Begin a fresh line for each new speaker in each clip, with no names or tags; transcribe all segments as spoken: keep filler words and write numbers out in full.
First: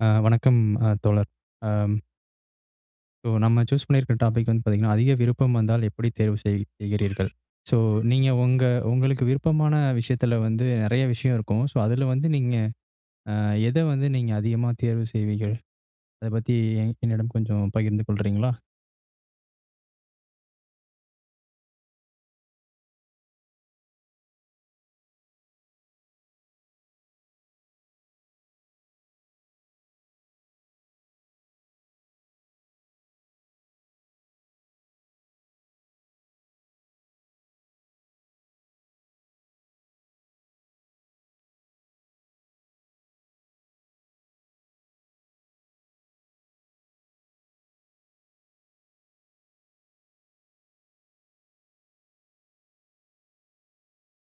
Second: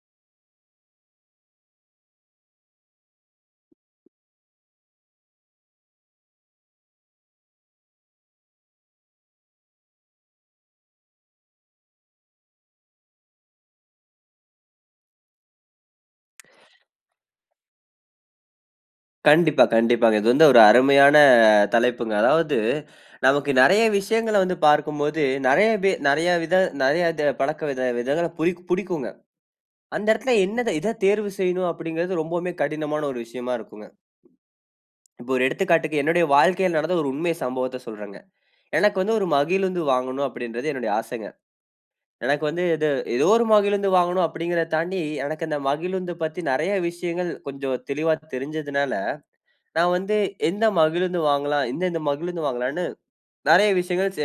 ஆ வணக்கம் அ தோழர். Um so. நம்ம சூஸ் பண்ணியிருக்கிற டாப்பிக் வந்து பார்த்தீங்கன்னா, அதிக விருப்பம் வந்தால் எப்படி தேர்வு செய் செய்கிறீர்கள்? ஸோ, நீங்க உங்க உங்களுக்கு விருப்பமான விஷயத்துல வந்து நிறைய விஷயம் இருக்கும். ஸோ, அதுல வந்து நீங்க அ எத வந்து நீங்க அதிகமா தேர்வு செய்வீகள்? அத பத்தி என்னிடம் கொஞ்சம் பகிர்ந்து கொள்றீங்ளா?
கண்டிப்பா. கண்டிப்பாங்க. இது வந்து ஒரு அருமையான தலைப்புங்க. அதாவது நமக்கு நிறைய விஷயங்கள வந்து பார்க்கும்போது, நிறைய வி நிறைய வித நிறைய இத பழக்க விதங்கள புதிக் புடிக்குங்க. அந்த இடத்துல என்னத இத தேர்வு செய்யணும், அப்டிங்கிறது ரொம்பமே கடினமான ஒரு விஷயமா இருக்குங்க. இப்போ ஒரு எடுத்துக்காட்டுக்கு, என்னுடைய வாழ்க்கையில நடந்த ஒரு உண்மை சம்பவத்த சொல்றங்க. எனக்கு வந்து ஒரு மகிழுந்து வாங்கணும் அப்டின்றது என்னுடைய ஆசைங்க. எனக்கு வந்து இது ஏதோ ஒரு மகிழுந்து வாங்கணும் அப்டிங்கிறத தாண்டி. எனக்கு இந்த மகிழுந்து பத்தி நிறைய விஷயங்கள் கொஞ்சம் தெளிவா தெரிஞ்சுதுனால, நான் வந்து எந்த மகிழுந்து வாங்கலாம், எந்தெந்த மகிழுந்து வாங்கலானு நிறைய விஷயங்கள் ச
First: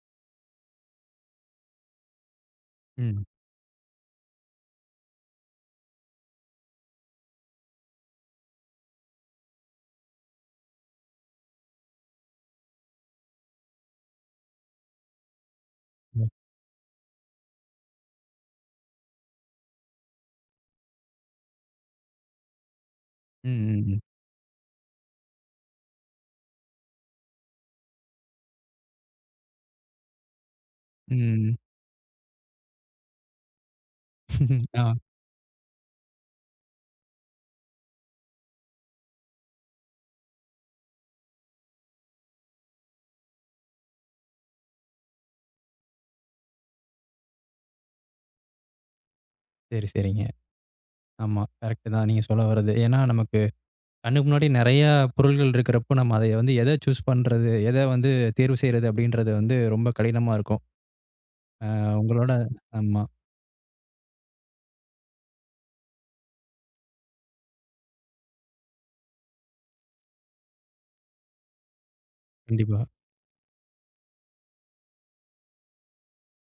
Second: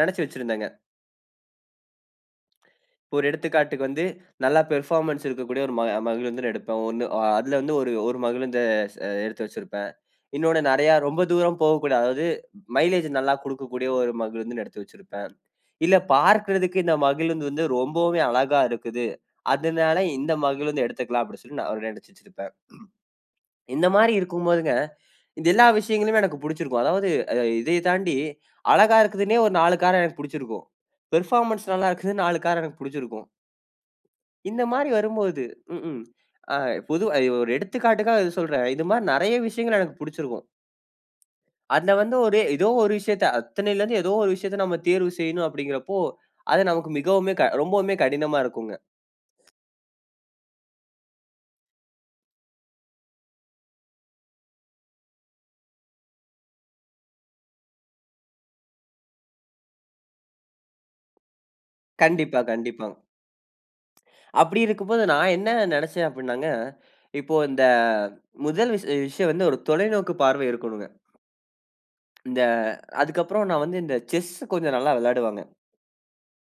நினச்சு வச்சிருந்தேங்க.
ம்.
ஒரு எடுத்துக்காட்டுக்கு வந்து, நல்ல பெர்ஃபார்மன்ஸ் இருக்கக்கூடிய ஒரு ம மகிழ்ந்து எடுப்பேன். ஒன்னு ஆ அதுல வந்து ஒரு ஒரு மகிழுந்த ச எடுத்து வச்சிருப்பேன். இன்னொன்னு நிறைய ரொம்ப தூரம் போகக்கூடாது. அதாவது, மைலேஜ் நல்லா குடுக்கக்கூடிய ஒரு மகிழுந்து எடுத்து வச்சிருப்பேன். இல்ல
ம்.
பார்க்கறதுக்கு இந்த மகிழுந்து வந்து ரொம்பவே அழகா இருக்குது. அதுனால, இந்த மகிழ்ந்து எடுத்துக்குலாம் அப்டினு சொல்லி நான் நினச்சு வச்சிருப்பேன்.
ம். ம்.
இந்த
ம்
மாரி இருக்கும் போதுங்க, இந்த எல்லா விஷயங்களுமே எனக்கு பிடிச்சிருக்கும். அதாவது, அ இதைய தாண்டி அழகா இருக்குதுன்னே ஒரு நாலு கார எனக்கு புடிச்சிருக்கும்.
ம்.
பெர்ஃபார்மன்ஸ் நல்லா இருக்குதுன்னு நாலு கார் எனக்கு புடிச்சிருக்கும். இந்த மாரி
ஆ.
வரும்போது ம்ஹ்ம். அ பொதுவா அ ஒரு எடுத்துக்காட்டுக்கா சொல்றன். இது மாரி நிறைய விஷயங்கள எனக்கு புடிச்சிருக்கும். அதுல வந்து ஒரே ஏதோ ஒரு விஷயத்த அத்தனையில இருந்து ஏதோ ஒரு விஷயத்த நம்ம தேர்வு செய்யணும் அப்டிங்கிறப்போ, அது நமக்கு மிகவுமே ரொம்பவுமே கடினமா இருக்கும்ங்க.
சரி, சரிங்க. ஆமா. கரெக்ட்டு தான் நீங்க சொல்ல வர்றது. ஏன்னா நமக்கு கண்ணுக்கு முன்னாடி நிறைய பொருள்கள் இருக்குற அப்போ, நம்ம அத வந்து எத சூஸ் பண்றது. எத வந்து தேர்வு செய்றது அப்டின்றது வந்து, ரொம்ப கடினமா இருக்கும். ஆ உங்களோட
கண்டிப்பா, கண்டிப்பாங்க.
ஆமா.
அப்டி இருக்கும் போது, நான் என்ன நினச்சேன் அப்டினாங்க, இப்போ இந்த ஆ முதல் விஷயோ விஷயம் வந்து ஒரு தொலைநோக்கு பார்வை இருக்கணுங்க. இந்த
கண்டிப்பா.
அதுக்கு அப்புறம் நான் வந்து இந்த செஸ்சு கொஞ்சம் நல்லா விளையாடுவேங்க.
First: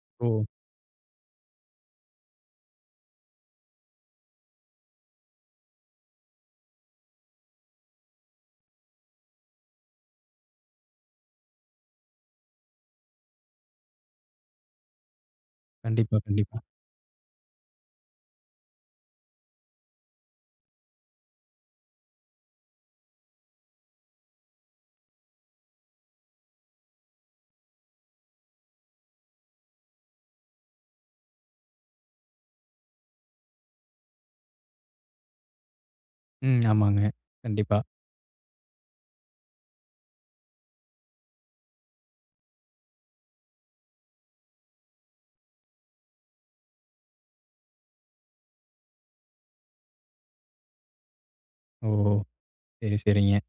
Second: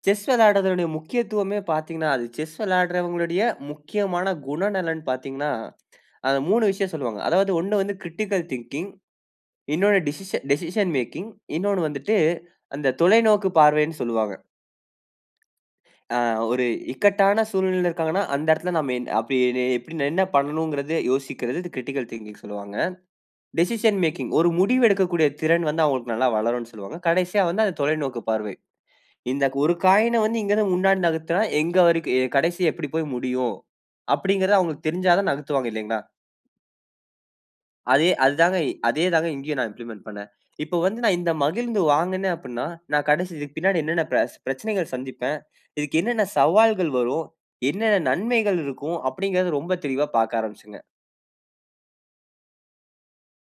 செஸ்
ஓ!
விளையாடுவதனுடைய முக்கியத்துவமே பார்த்தீங்கனா, அது செஸ் விளையாடுன்றவர்களுடைய முக்கியமான குணநலன் பார்த்தீங்கன்னா, அந்த மூனு விஷயம் சொல்வாங்க. அதாவது ஒன்னு வந்து கிரிட்டிக்கல் திங்கிங் இன்னொன்னு டிசிஷ டிசிஷன் மேக்கிங் இன்னொன்னு வந்துட்டு. அந்த தொலைநோக்கு பார்வைனு சொல்லுவாங்க. ஆ.
கண்டிப்பா, கண்டிப்பா.
ஒரு இக்கட்டான சூழ்நிலையில இருக்காங்கன்னா, அந்த இடத்துல நம்ம என் எப்படிடே என்ன பண்ணனுங்கிறது, யோசிக்கறது கிரிட்டிக்கல் திங்கிங்னு சொல்வாங்க. டிசிஷன் மேக்கிங் ஒரு முடிவு எடுக்கக்கூடிய திறன் வந்து அவங்களுக்கு நல்லா வளரும்னு சொல்லுவாங்க. கடைசியா வந்து அந்த தொலைநோக்கு பார்வை. இந்த ஒரு காயின்ன வந்து இங்க இருந்து முன்னாடி நகர்த்துனா, எங்க வரைக்கும் அ கடைசி எப்டி போய் முடியும். அப்டிங்கிறத அவங்களுக்கு தெரிஞ்சா தான் நகர்த்துவாங்க இல்லைங்ளா?
ம். ஆமாங்க. கண்டிப்பா.
அதே அது தாங்க அதே தாங்க இங்கேயும் நான் இம்ப்ளிமெண்ட் பண்ணேன். இப்ப வந்து நான் இந்த மகிழுந்து வாங்கினே அப்டின்னா, நான் கடைசி இதுக்கு பின்னாடி என்னென்ன பெச பிரச்சனைகள் சந்திப்பேன். இதுக்கு என்னென்ன சவால்கள் வரும், என்னென்ன நன்மைகள் இருக்கும், அப்டின்கிறத ரொம்ப தெளிவா பார்க்க ஆரம்பிச்சங்க.
ஓ! சரி, சரிங்க.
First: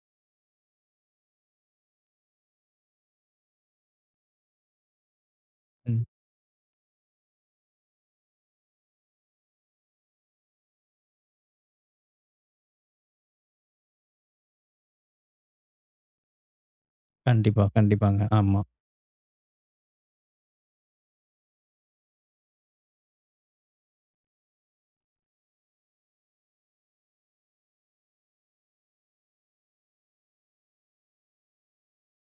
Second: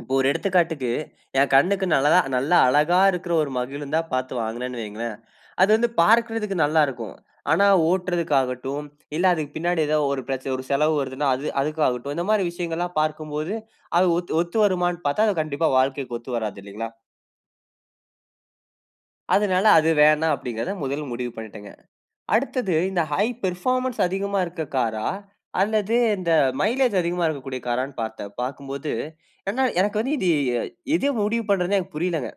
இப்போ ஒரு எடுத்துக்காட்டுக்கு என் கண்ணுக்கு நல்லதா, நல்லா அழகா இருக்குற ஒரு மகிழுந்தா பார்த்து வாங்குனேனு வையுங்களேன், அது வந்து
ம்.
பார்க்கறதுக்கு நல்லா இருக்கும். ஆனா, ஓட்டுறதக்கு ஆகட்டும், இல்ல அதுக்கு பின்னாடி ஏதாவது ஒரு பிரச்ச ஒரு செலவு வருதுன்னா, அது அதுக்காகட்டும். இந்த மாரி விஷயங்கள்ல்லாம் பார்க்கும்போது, அது ஒத்து ஒத்து வருமான்னு பார்த்தா அது கண்டிப்பா வாழ்க்கைக்கு ஒத்து வராது இல்லிங்களா?
கண்டிப்பா, கண்டிப்பாங்க. ஆமா.
அதுனால அது வேணாம் அப்படிங்கறத முதல் முடிவு பண்ணிட்டேங்க. அடுத்தது இந்த ஹை பெர்ஃபார்மன்ஸ் அதிகமா இருக்க காரா அல்லது இந்த மைலேஜ் அதிகமா இருக்கக்கூடிய காரான்னு பார்த்தேன். பார்க்கும்போது ஏன்னா, எனக்கு வந்து இது எது முடிவு பண்ணுறதுன்னே எனக்கு புரியலைங்க.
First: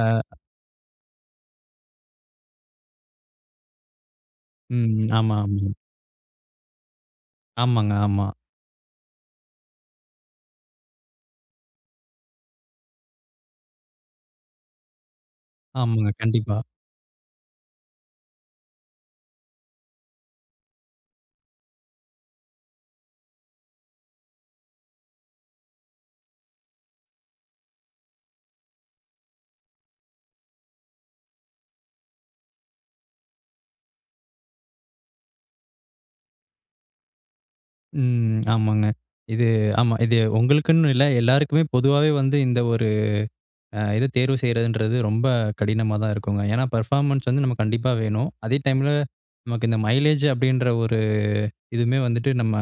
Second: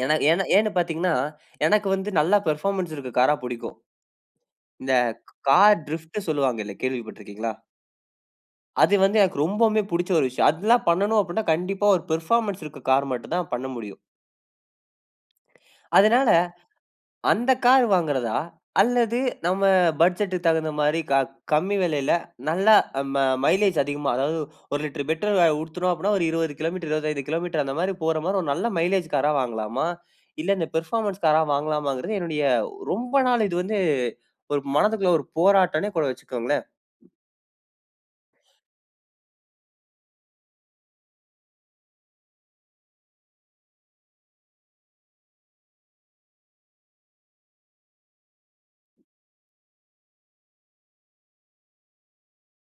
ஏன்னா ஏன்னா ஏன்னு பாத்தீங்கன்னா, எனக்கு வந்து நல்ல பெர்ஃபார்மன்ஸ் இருக்க காரா புடிக்கும். இந்த
ம். ஆமா, ஆம்.
கார் டிரிஃப்ட் சொல்லுவாங்க இல்ல, கேள்விப்பட்டிருக்கீங்களா?
ஆமாங்க, ஆமா.
அது வந்து எனக்கு ரொம்பவுமே புடிச்ச ஒரு விஷயம். அதெல்லாம் பண்ணணும் அப்படின்னா? கண்டிப்பா, ஒரு பெர்ஃபார்மன்ஸ் இருக்க கார் மட்டும் தான் பண்ண முடியும்.
ஆமாங்க,
அதனால
கண்டிப்பா.
அந்த கார் வாங்குறதா? அல்லது நம்ம பட்ஜெட்டுக்கு தகுந்த மாரி க கம்மி விலையில நல்லா ம மைலேஜ் அதிகமா, அதாவது ஒரு லிட்டர் பெட்ரோல் ஊத்தினோம் அப்படின்னா, ஒரு இருவது கிலோமீட்டர், இருவத்தி ஐந்து கிலோமீட்டர் அந்த மாரி போற மாரி, ஒரு நல்ல மைலேஜ் காரா வாங்கலாமா? இல்ல இந்த பெர்ஃபார்மன்ஸ் காரா வாங்கலாமாங்குறது, என்னுடைய ரொம்ப நாள் இது வந்து ஒரு மனதுக்குள்ள ஒரு போராட்டம்னே கூட வச்சுக்கோங்களேன்.
ம். ஆமாங்க, இது ஆமா இது உங்களுக்குன்னு இல்ல, எல்லாருக்குமே பொதுவாவே வந்து இந்த ஒரு அ இது தேர்வு செய்கிறதுன்றது ரொம்ப கடினமாதா இருக்குங்க. ஏன்னா பர்ஃபார்மன்ஸ் வந்து நமக்கு கண்டிப்பா வேணும். அதே டைமில, நமக்கு இந்த மைலேஜ் அப்படின்ற ஒரு இதுவுமே வந்துட்டு நம்ம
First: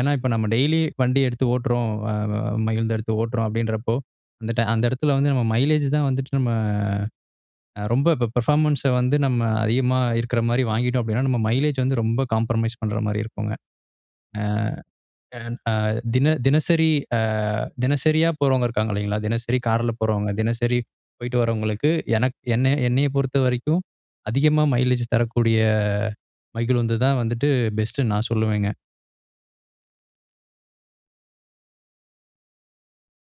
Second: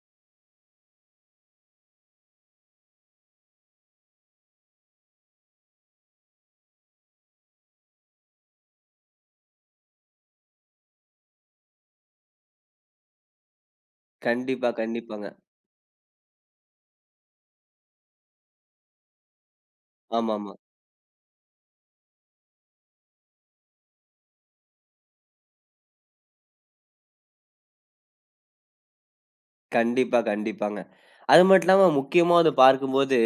ஏன்னா இப்ப நம்ம டெய்லி வண்டி எடுத்து ஓட்டுறோம். அ வ மகிழ்ந்த எடுத்து ஓட்டுறோம். அப்படின்றப்போ, அந்த டைம் அந்த இடத்தில வந்து நம்ம மைலேஜ் தான் வந்துட்டு நம்ம ரொம்ப இப்ப பெர்ஃபார்மன்ஸ வந்து நம்ம அதிகமா இருக்கிற மாதிரி வாங்கிட்டோம் அப்படின்னா நம்ம மைலேஜ் வந்து ரொம்ப காம்ப்ரமைஸ் பண்ணுற மாதிரி இருக்கும்ங்க.
கண்டிப்பா, கண்டிப்பாங்க.
அ அ அ தின தினசரி அ தினசரியா போறவங்க இருக்காங்க இல்லைங்களா, தினசரி கார்ல போறவங்க,
ஆமாமா.
தினசரி போய்ட்டு வரவங்களுக்கு எனக்கு என்னை என்னை பொறுத்த வரைக்கும் அதிகமா மைலேஜ் தரக்கூடிய மகிழுந்து தான் வந்துட்டு பெஸ்ட்டுன்னு நான் சொல்லுவேங்க.
கண்டிப்பா, கண்டிப்பாங்க. அது மட்டும் இல்லாம, முக்கியமா வந்து பார்க்கும்போது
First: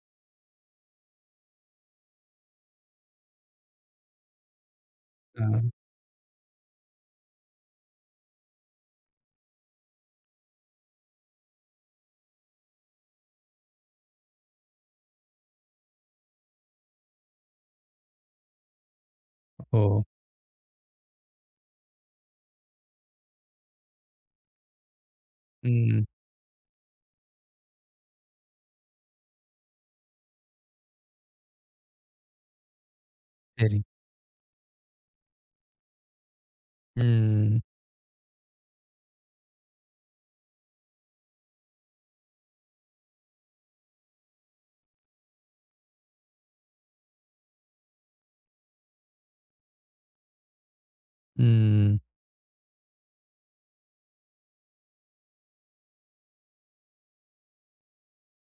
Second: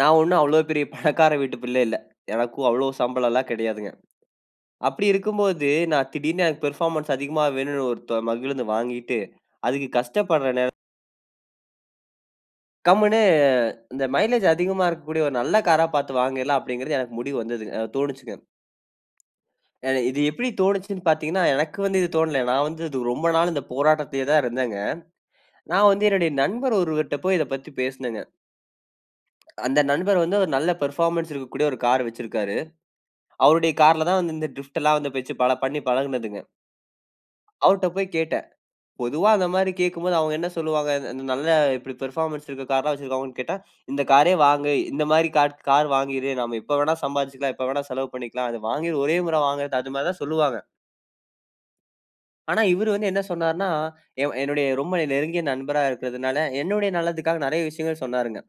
நான் ஒன்னும் அவ்வளவு பெரிய பணக்கார வீட்டு பிள்ளை இல்ல. எனக்கும் அவ்வளவு சம்பளம் எல்லா கிடையாதுங்க. அப்படி
ஆ.
இருக்கும்போது நான் திடீர்ன்னு எனக்கு பர்ஃபார்மன்ஸ் அதிகமா வேணும்ன்னு ஒரு தொ மகிழுந்து வாங்கிட்டு அதுக்கு கஷ்டப்படுற நேர கம்னு இந்த மைலேஜ் அதிகமா இருக்கக்கூடிய ஒரு நல்ல காரா பார்த்து வாங்கிவிடலாம் அப்படிங்கிறது எனக்கு முடிவு வந்தது. அ தோணிச்சுங்க. ஆ
ஓ.
இது எப்படி தோனிச்சுன்னு பார்த்தீங்கனா, எனக்கு வந்து இது தோனல. நான் வந்து து ரொம்ப நாள் இந்த போராட்டத்திலேயே தான் இருந்தேன்ங்க. நான்
ம்.
வந்து என்னுடைய நண்பர் ஒருவர்ட போய் இத பற்றி பேசினேங்க. அந்த நண்பர் வந்து ஒரு நல்ல பெர்ஃபார்மன்ஸ் இருக்கக்கூடிய ஒரு கார் வைச்சிருக்காரு. அவருடைய
சரி.
கார்ல தான் வந்து இந்த டிரிப்டுல்லாம் வச்சி பல பண்ணி பழகுனதுங்க.
ம்.
அவர்ட போய் கேட்டேன். பொதுவா அந்த மாரி கேட்கும்போது அவங்க என்ன சொல்லுவாங்க? இந்த இந்த நல்ல இப்படி பெர்ஃபார்மன்ஸ் இருக்கிற கார் எல்லாம் வச்சிருக்காங்கன்னு கேட்டா, "இந்த காரே வாங்கு, இந்த மாரி காட் கார் வாங்கிரு. நாம எப்ப வேணா சம்பாரிச்சுக்கலாம். எப்ப வேணா செலவு பண்ணிக்கலாம். அது வாங்கி ஒரே முறை வாங்குறது" அது மாரி தான் சொல்லுவாங்க.
ம்.
ஆனா, இவரு வந்து என்ன சொன்னார்னா, எ என்னுடைய ரொம்ப நீ நெருங்கிய நண்பரா இருக்குறதனால, என்னுடைய நலத்துக்காக நிறைய விஷயங்கள் சொன்னார்ங்க.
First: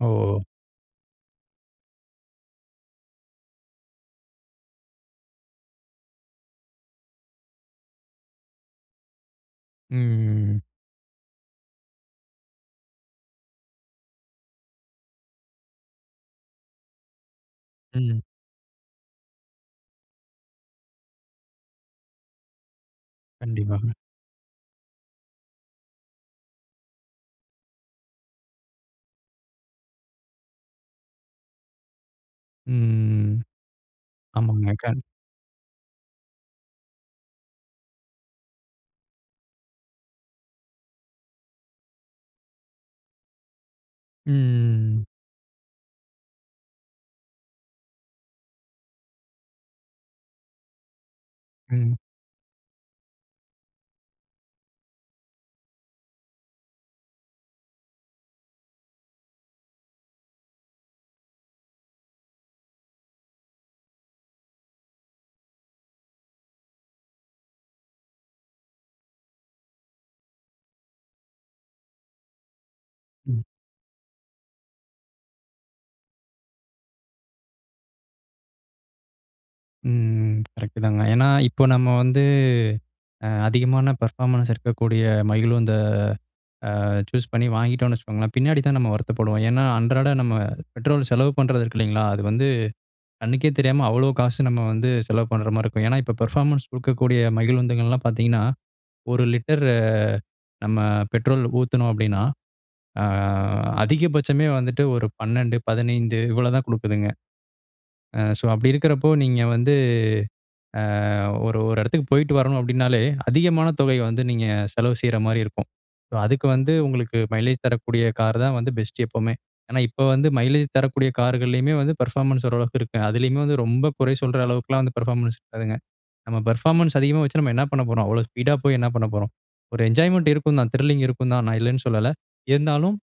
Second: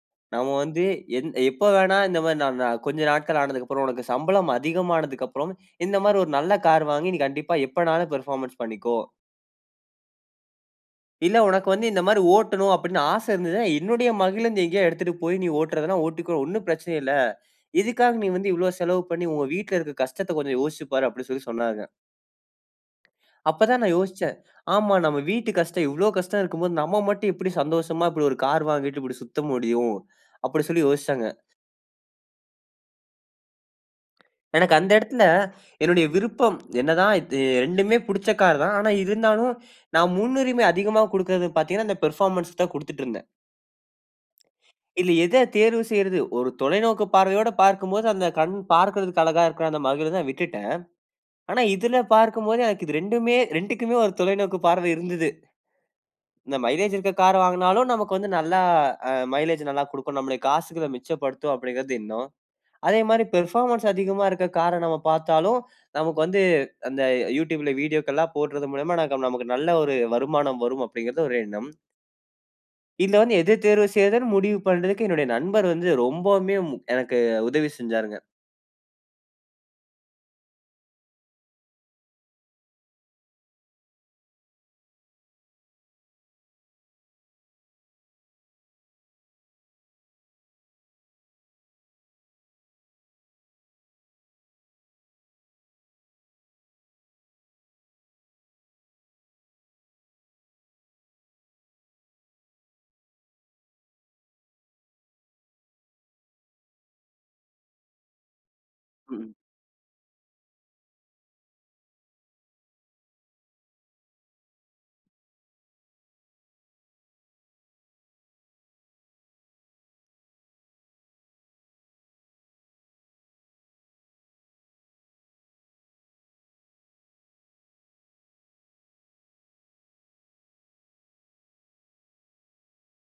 ஓ!
நாம வந்து எந் எப்போ வேணா இந்த மாரி நாம் நா கொஞ்சம் நாட்கள் ஆனதுக்கப்புறம், "உனக்கு சம்பளம் அதிகமானதுக்கப்புறம் இந்த மாரி ஒரு நல்ல கார் வாங்கி, நீ கண்டிப்பா எப்பனாலும் பெர்ஃபார்மன்ஸ் பண்ணிக்கோ"
ம்.
"இல்ல உனக்கு வந்து இந்த மாரி ஓட்டணும் அப்படினு ஆச இருந்ததுனா, என்னுடைய மகிழுந்து எங்கேயாவது எடுத்துட்டு போய் நீ ஓட்றதுனா ஓட்டிக்கோ. ஒன்னும் பிரச்சனையே இல்ல. இதுக்காக
ம்.
நீ வந்து இவ்வளவு செலவு பண்ணி உங்க வீட்ல இருக்குற கஷ்டத்த கொஞ்சம் யோசித்து பார்." அப்படினு சொல்லி சொன்னாங்க. அப்பதான்
கண்டிப்பாங்க.
நான் யோசிச்சேன். "ஆமா நம்ம வீட்டு கஷ்டம் இவ்ளோ கஷ்டம் இருக்கும்போது, நம்ம மட்டும் எப்டி சந்தோஷமா இப்டி ஒரு கார் வாங்கிட்டு இப்டி சுத்த முடியும்."அப்டி சொல்லி யோசிச்சேங்க.
ம். ஆமாங்க.
எனக்கு அந்த
க
இடத்துல என்னுடைய விருப்பம் என்னதான் ரெண்டுமே புடிச்ச கார் தான். ஆனா, இருந்தாலும் நான் முன்னுரிமை அதிகமா குடுக்கிறது பார்த்தீங்கன்னா அந்த பெர்ஃபார்மன்ஸ் தான் குடுத்துட்டு இருந்தேன்.
ம்.
இதுல எத தேர்வு செய்றது? ஒரு தொலைநோக்கு பார்வையோடு பார்க்கும்போது, அந்த கண் பார்க்கறதுக்கு அழகா இருக்கற அந்த மகிழுந்ததா விட்டுட்டேன். ஆனா
ம்.
இதுல பார்க்கும்போது எனக்கு இது ரெண்டுமே ரெண்டுக்குமே ஒரு தொலைநோக்கு பார்வை இருந்தது. இந்த மைலேஜ் இருக்க கார வாங்குனாலும் நமக்கு வந்து நல்லா அ மைலேஜ் நல்லா குடுக்கும், நம்மளோட காசுகள மிச்சப்படுத்தும் அப்டிங்கிறது எண்ணம். அதேமாரி பெர்ஃபார்மன்ஸ் அதிகமா இருக்க கார நம்ம பாத்தாலும் நமக்கு வந்து, அந்த அ YouTubeல வீடியோக்கள்லாம் போடறது மூலியமா நாக நமக்கு நல்ல ஒரு வருமானம் வரும் அப்படிங்கிறது ஒரு எண்ணம். இது வந்து
ம்.
எத தேர்வு செய்றதுனு முடிவு பண்றதுக்கு என்னுடைய நண்பர் வந்து ரொம்பவுமே எனக்கு அ உதவி செஞ்சாருங்க.
ம் கரெக்ட்தாங்க. ஏன்னா இப்போ நம்ம வந்து அ அதிகமான பெர்ஃபார்மன்ஸ் இருக்கக்கூடிய மகிழுந்த அ சூஸ் பண்ணி வாங்கிட்டோம்னு வச்சுக்கோங்களேன், பின்னாடிதான் நம்ம வருத்தப்படுவோம். ஏன்னா அன்றாட நம்ம பெட்ரோல் செலவு பண்றது இருக்கு இல்லைங்களா, அது வந்து கண்ணுக்கே தெரியாம அவ்வளோ காசு நம்ம வந்து செலவு பண்ற மாரி இருக்கும். ஏன்னா இப்போ பெர்ஃபார்மன்ஸ் கொடுக்கக்கூடிய மகிழுந்துகள்ல்லாம் பார்த்தீங்கன்னா, ஒரு லிட்டர் அ நம்ம பெட்ரோல் ஊத்துனோம் அப்டின்னா, அ அதிகபட்சமே வந்துட்டு ஒரு பண்ணெண்டு, பதினைந்து இவ்வளவுதான் குடுக்குதுங்க. அ சோ அப்டி இருக்கறப்போ
ம்.
நீங்க வந்து, அ ஒரு அ ஓர் ஒரு எடத்துக்கு போய்ட்டு வரணு அப்டின்னாலே, அதிகமான தொகை வந்து நீங்க செலவு செய்ற மாரி இருக்கும். அதுக்கு வந்து உங்களுக்கு மைலேஜ் தரக்கூடிய கார் தான் பெஸ்ட் எப்பவுமே. ஏன்னா இப்ப வந்து மைலேஜ் தரக்கூடிய கார்கள்லயுமே வந்து பெர்ஃபார்மன்ஸ் ஓரளவுக்கு இருக்கும். அதுலயுமே வந்து ரொம்ப குறை சொல்ற அளவுக்குல்லாம் வந்து பெர்ஃபார்மன்ஸ் இருக்காதுங்க. நம்ம பெர்ஃபார்மன்ஸ் அதிகமா வச்சு நம்ம என்ன பண்ண போறோம். அவ்வளோ ஸ்பீடா போய் என்ன பண்ண போறோம்? ஒரு என்ஜாய்மென்ட் இருக்கும் தான், த்ரில்லிங் இருக்கும் தான், நான் இல்லன்னு சொல்லல. இருந்தாலும்,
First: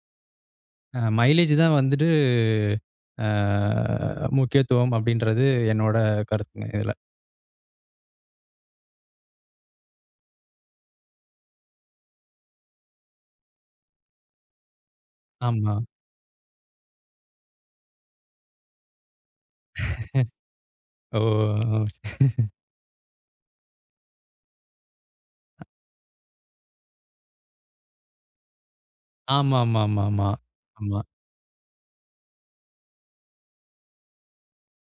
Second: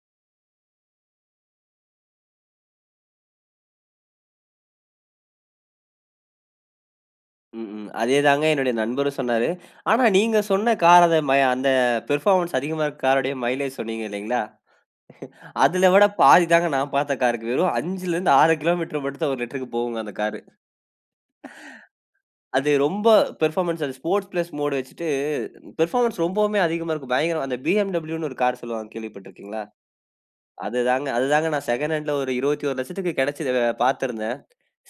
அ மைலேஜ் தான் வந்துட்டு அ முக்கியத்துவம் அப்டின்றது என்னோட கருத்துங்க இதுல.
ம். ம். அதே தாங்க என்னுடைய நண்பரும் சொன்னாரு. ஆனா நீங்க சொன்ன கார் அந்த மை அந்த பெர்ஃபார்மன்ஸ் அதிகமா இருக்க காருடைய மைலேஜ் சொன்னீங்க இல்லைங்களா?
ஆமா.
அதுல விட பாதி தாங்க நான் பார்த்த கார்க்கு. வெறும் அஞ்சுலருந்து ஆறு கிலோமீட்டர் மட்டும் தான் ஒரு லிட்டர்க்கு போகுங்க அந்த கார்.
ஓ!
அது ரொம்ப பெர்ஃபார்மன்ஸ். அது 'ஸ்போர்ட்ஸ் ப்லஸ் மோடு' வச்சுட்டு, பெர்ஃபார்மன்ஸ் ரொம்பவுமே அதிகமா இருக்கும். பயங்கரமா! அந்த BMW ன்னு ஒரு கார் சொல்லுவாங்க கேள்விப்பட்டிருக்கிங்களா?
ஆமாமாமாமா. ஆமா.
அதுதாங்க, அதுதாங்க நான் செகண்ட் ஹேண்ட்ல ஒரு இருபத்தோரு லட்சத்துக்கு கிடைச்சுது பார்த்திருந்தேன்.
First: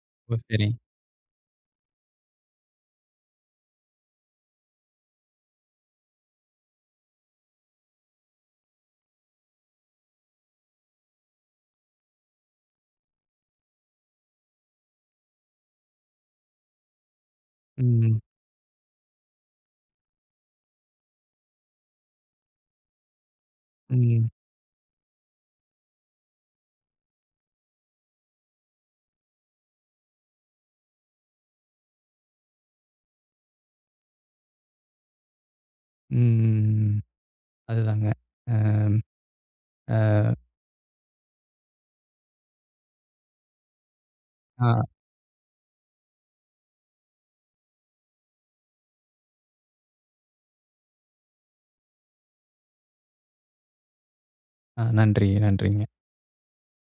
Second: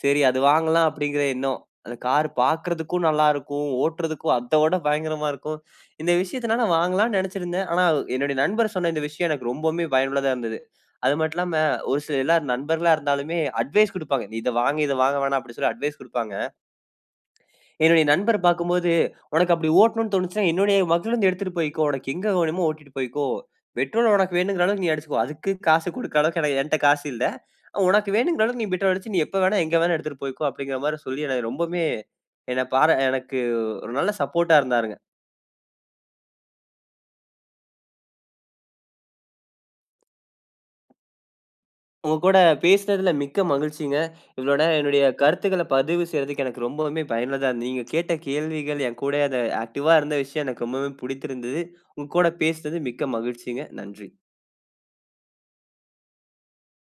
சரி
ஓ,
அது
சரி.
வாங்கலாம் அப்படிங்கிற எண்ணம். அந்த கார் பார்க்கறதுக்கும் நல்லா இருக்கும். ஓட்டுறதக்கும் அத விட பயங்கரமா இருக்கும். இந்த விஷயத்தனால நான் வாங்கலாம்ன்னு நெனைச்சிருந்தேன். ஆனா அ என்னுடைய நண்பர் சொன்ன இந்த விஷயம் எனக்கு ரொம்பவுமே பயனுள்ளதா இருந்தது. அது மட்டும் இல்லாம ஒரு சிலர் எல்லாம், நண்பர்களா இருந்தாலுமே அட்வைஸ் குடுப்பாங்க. நீ இதை வாங்கு இதை வாங்க வேணாம் அப்படின்னு சொல்லி அட்வைஸ் குடுப்பாங்க. என்னுடைய
ம்.
நண்பர பார்க்கும்போது, "உனக்கு அப்படி ஓட்டணும்னு தோனுச்சுன்னா என்னுடைய மகிழுந்து எடுத்துட்டு போய்க்கோ. உனக்கு எங்க வேணுமோ ஓட்டிட்டு போய்க்கோ. பெட்ரோல
ம்.
உனக்கு வேணுங்கிற அளவுக்கு நீ அடிச்சுக்கோ. அதுக்கு காசு குடுக்கிற அளவுக்கு ஏன்னா என்ட காசு இல்லை. உனக்கு வேணுங்கிற அளவுக்கு நீ பெட்ரோல் அடிச்சு, நீ எப்ப வேணாலும், எங்க வேணாலும், எடுத்துட்டு போய்க்கோ." அப்படின்ற மாரி சொல்லி எனக்கு ரொம்பவுமே என்னை பாரா எனக்கு ஒரு நல்ல சப்போர்ட்டா இருந்தாருங்க.
ம். ம். ம். அதுதாங்க. அம். அ.
உங்க கூட பேசினதில மிக்க மகிழ்ச்சிங்க. இவ்வளோ நேரம்
ஆ.
என்னுடைய கருத்துக்களை பதிவு செய்றதற்கு எனக்கு ரொம்பவுமே பயனுள்ளதா இருந்தது. நீங்க கேட்ட கேள்விகள் என் கூடே அத ஆக்டிவா இருந்த விஷயம் எனக்கு ரொம்பவே புடித்திருந்தது. உங்க கூட பேசினது மிக்க மகிழ்ச்சிங்க. நன்றி!
அ. நன்றிங்க. நன்றிங்க.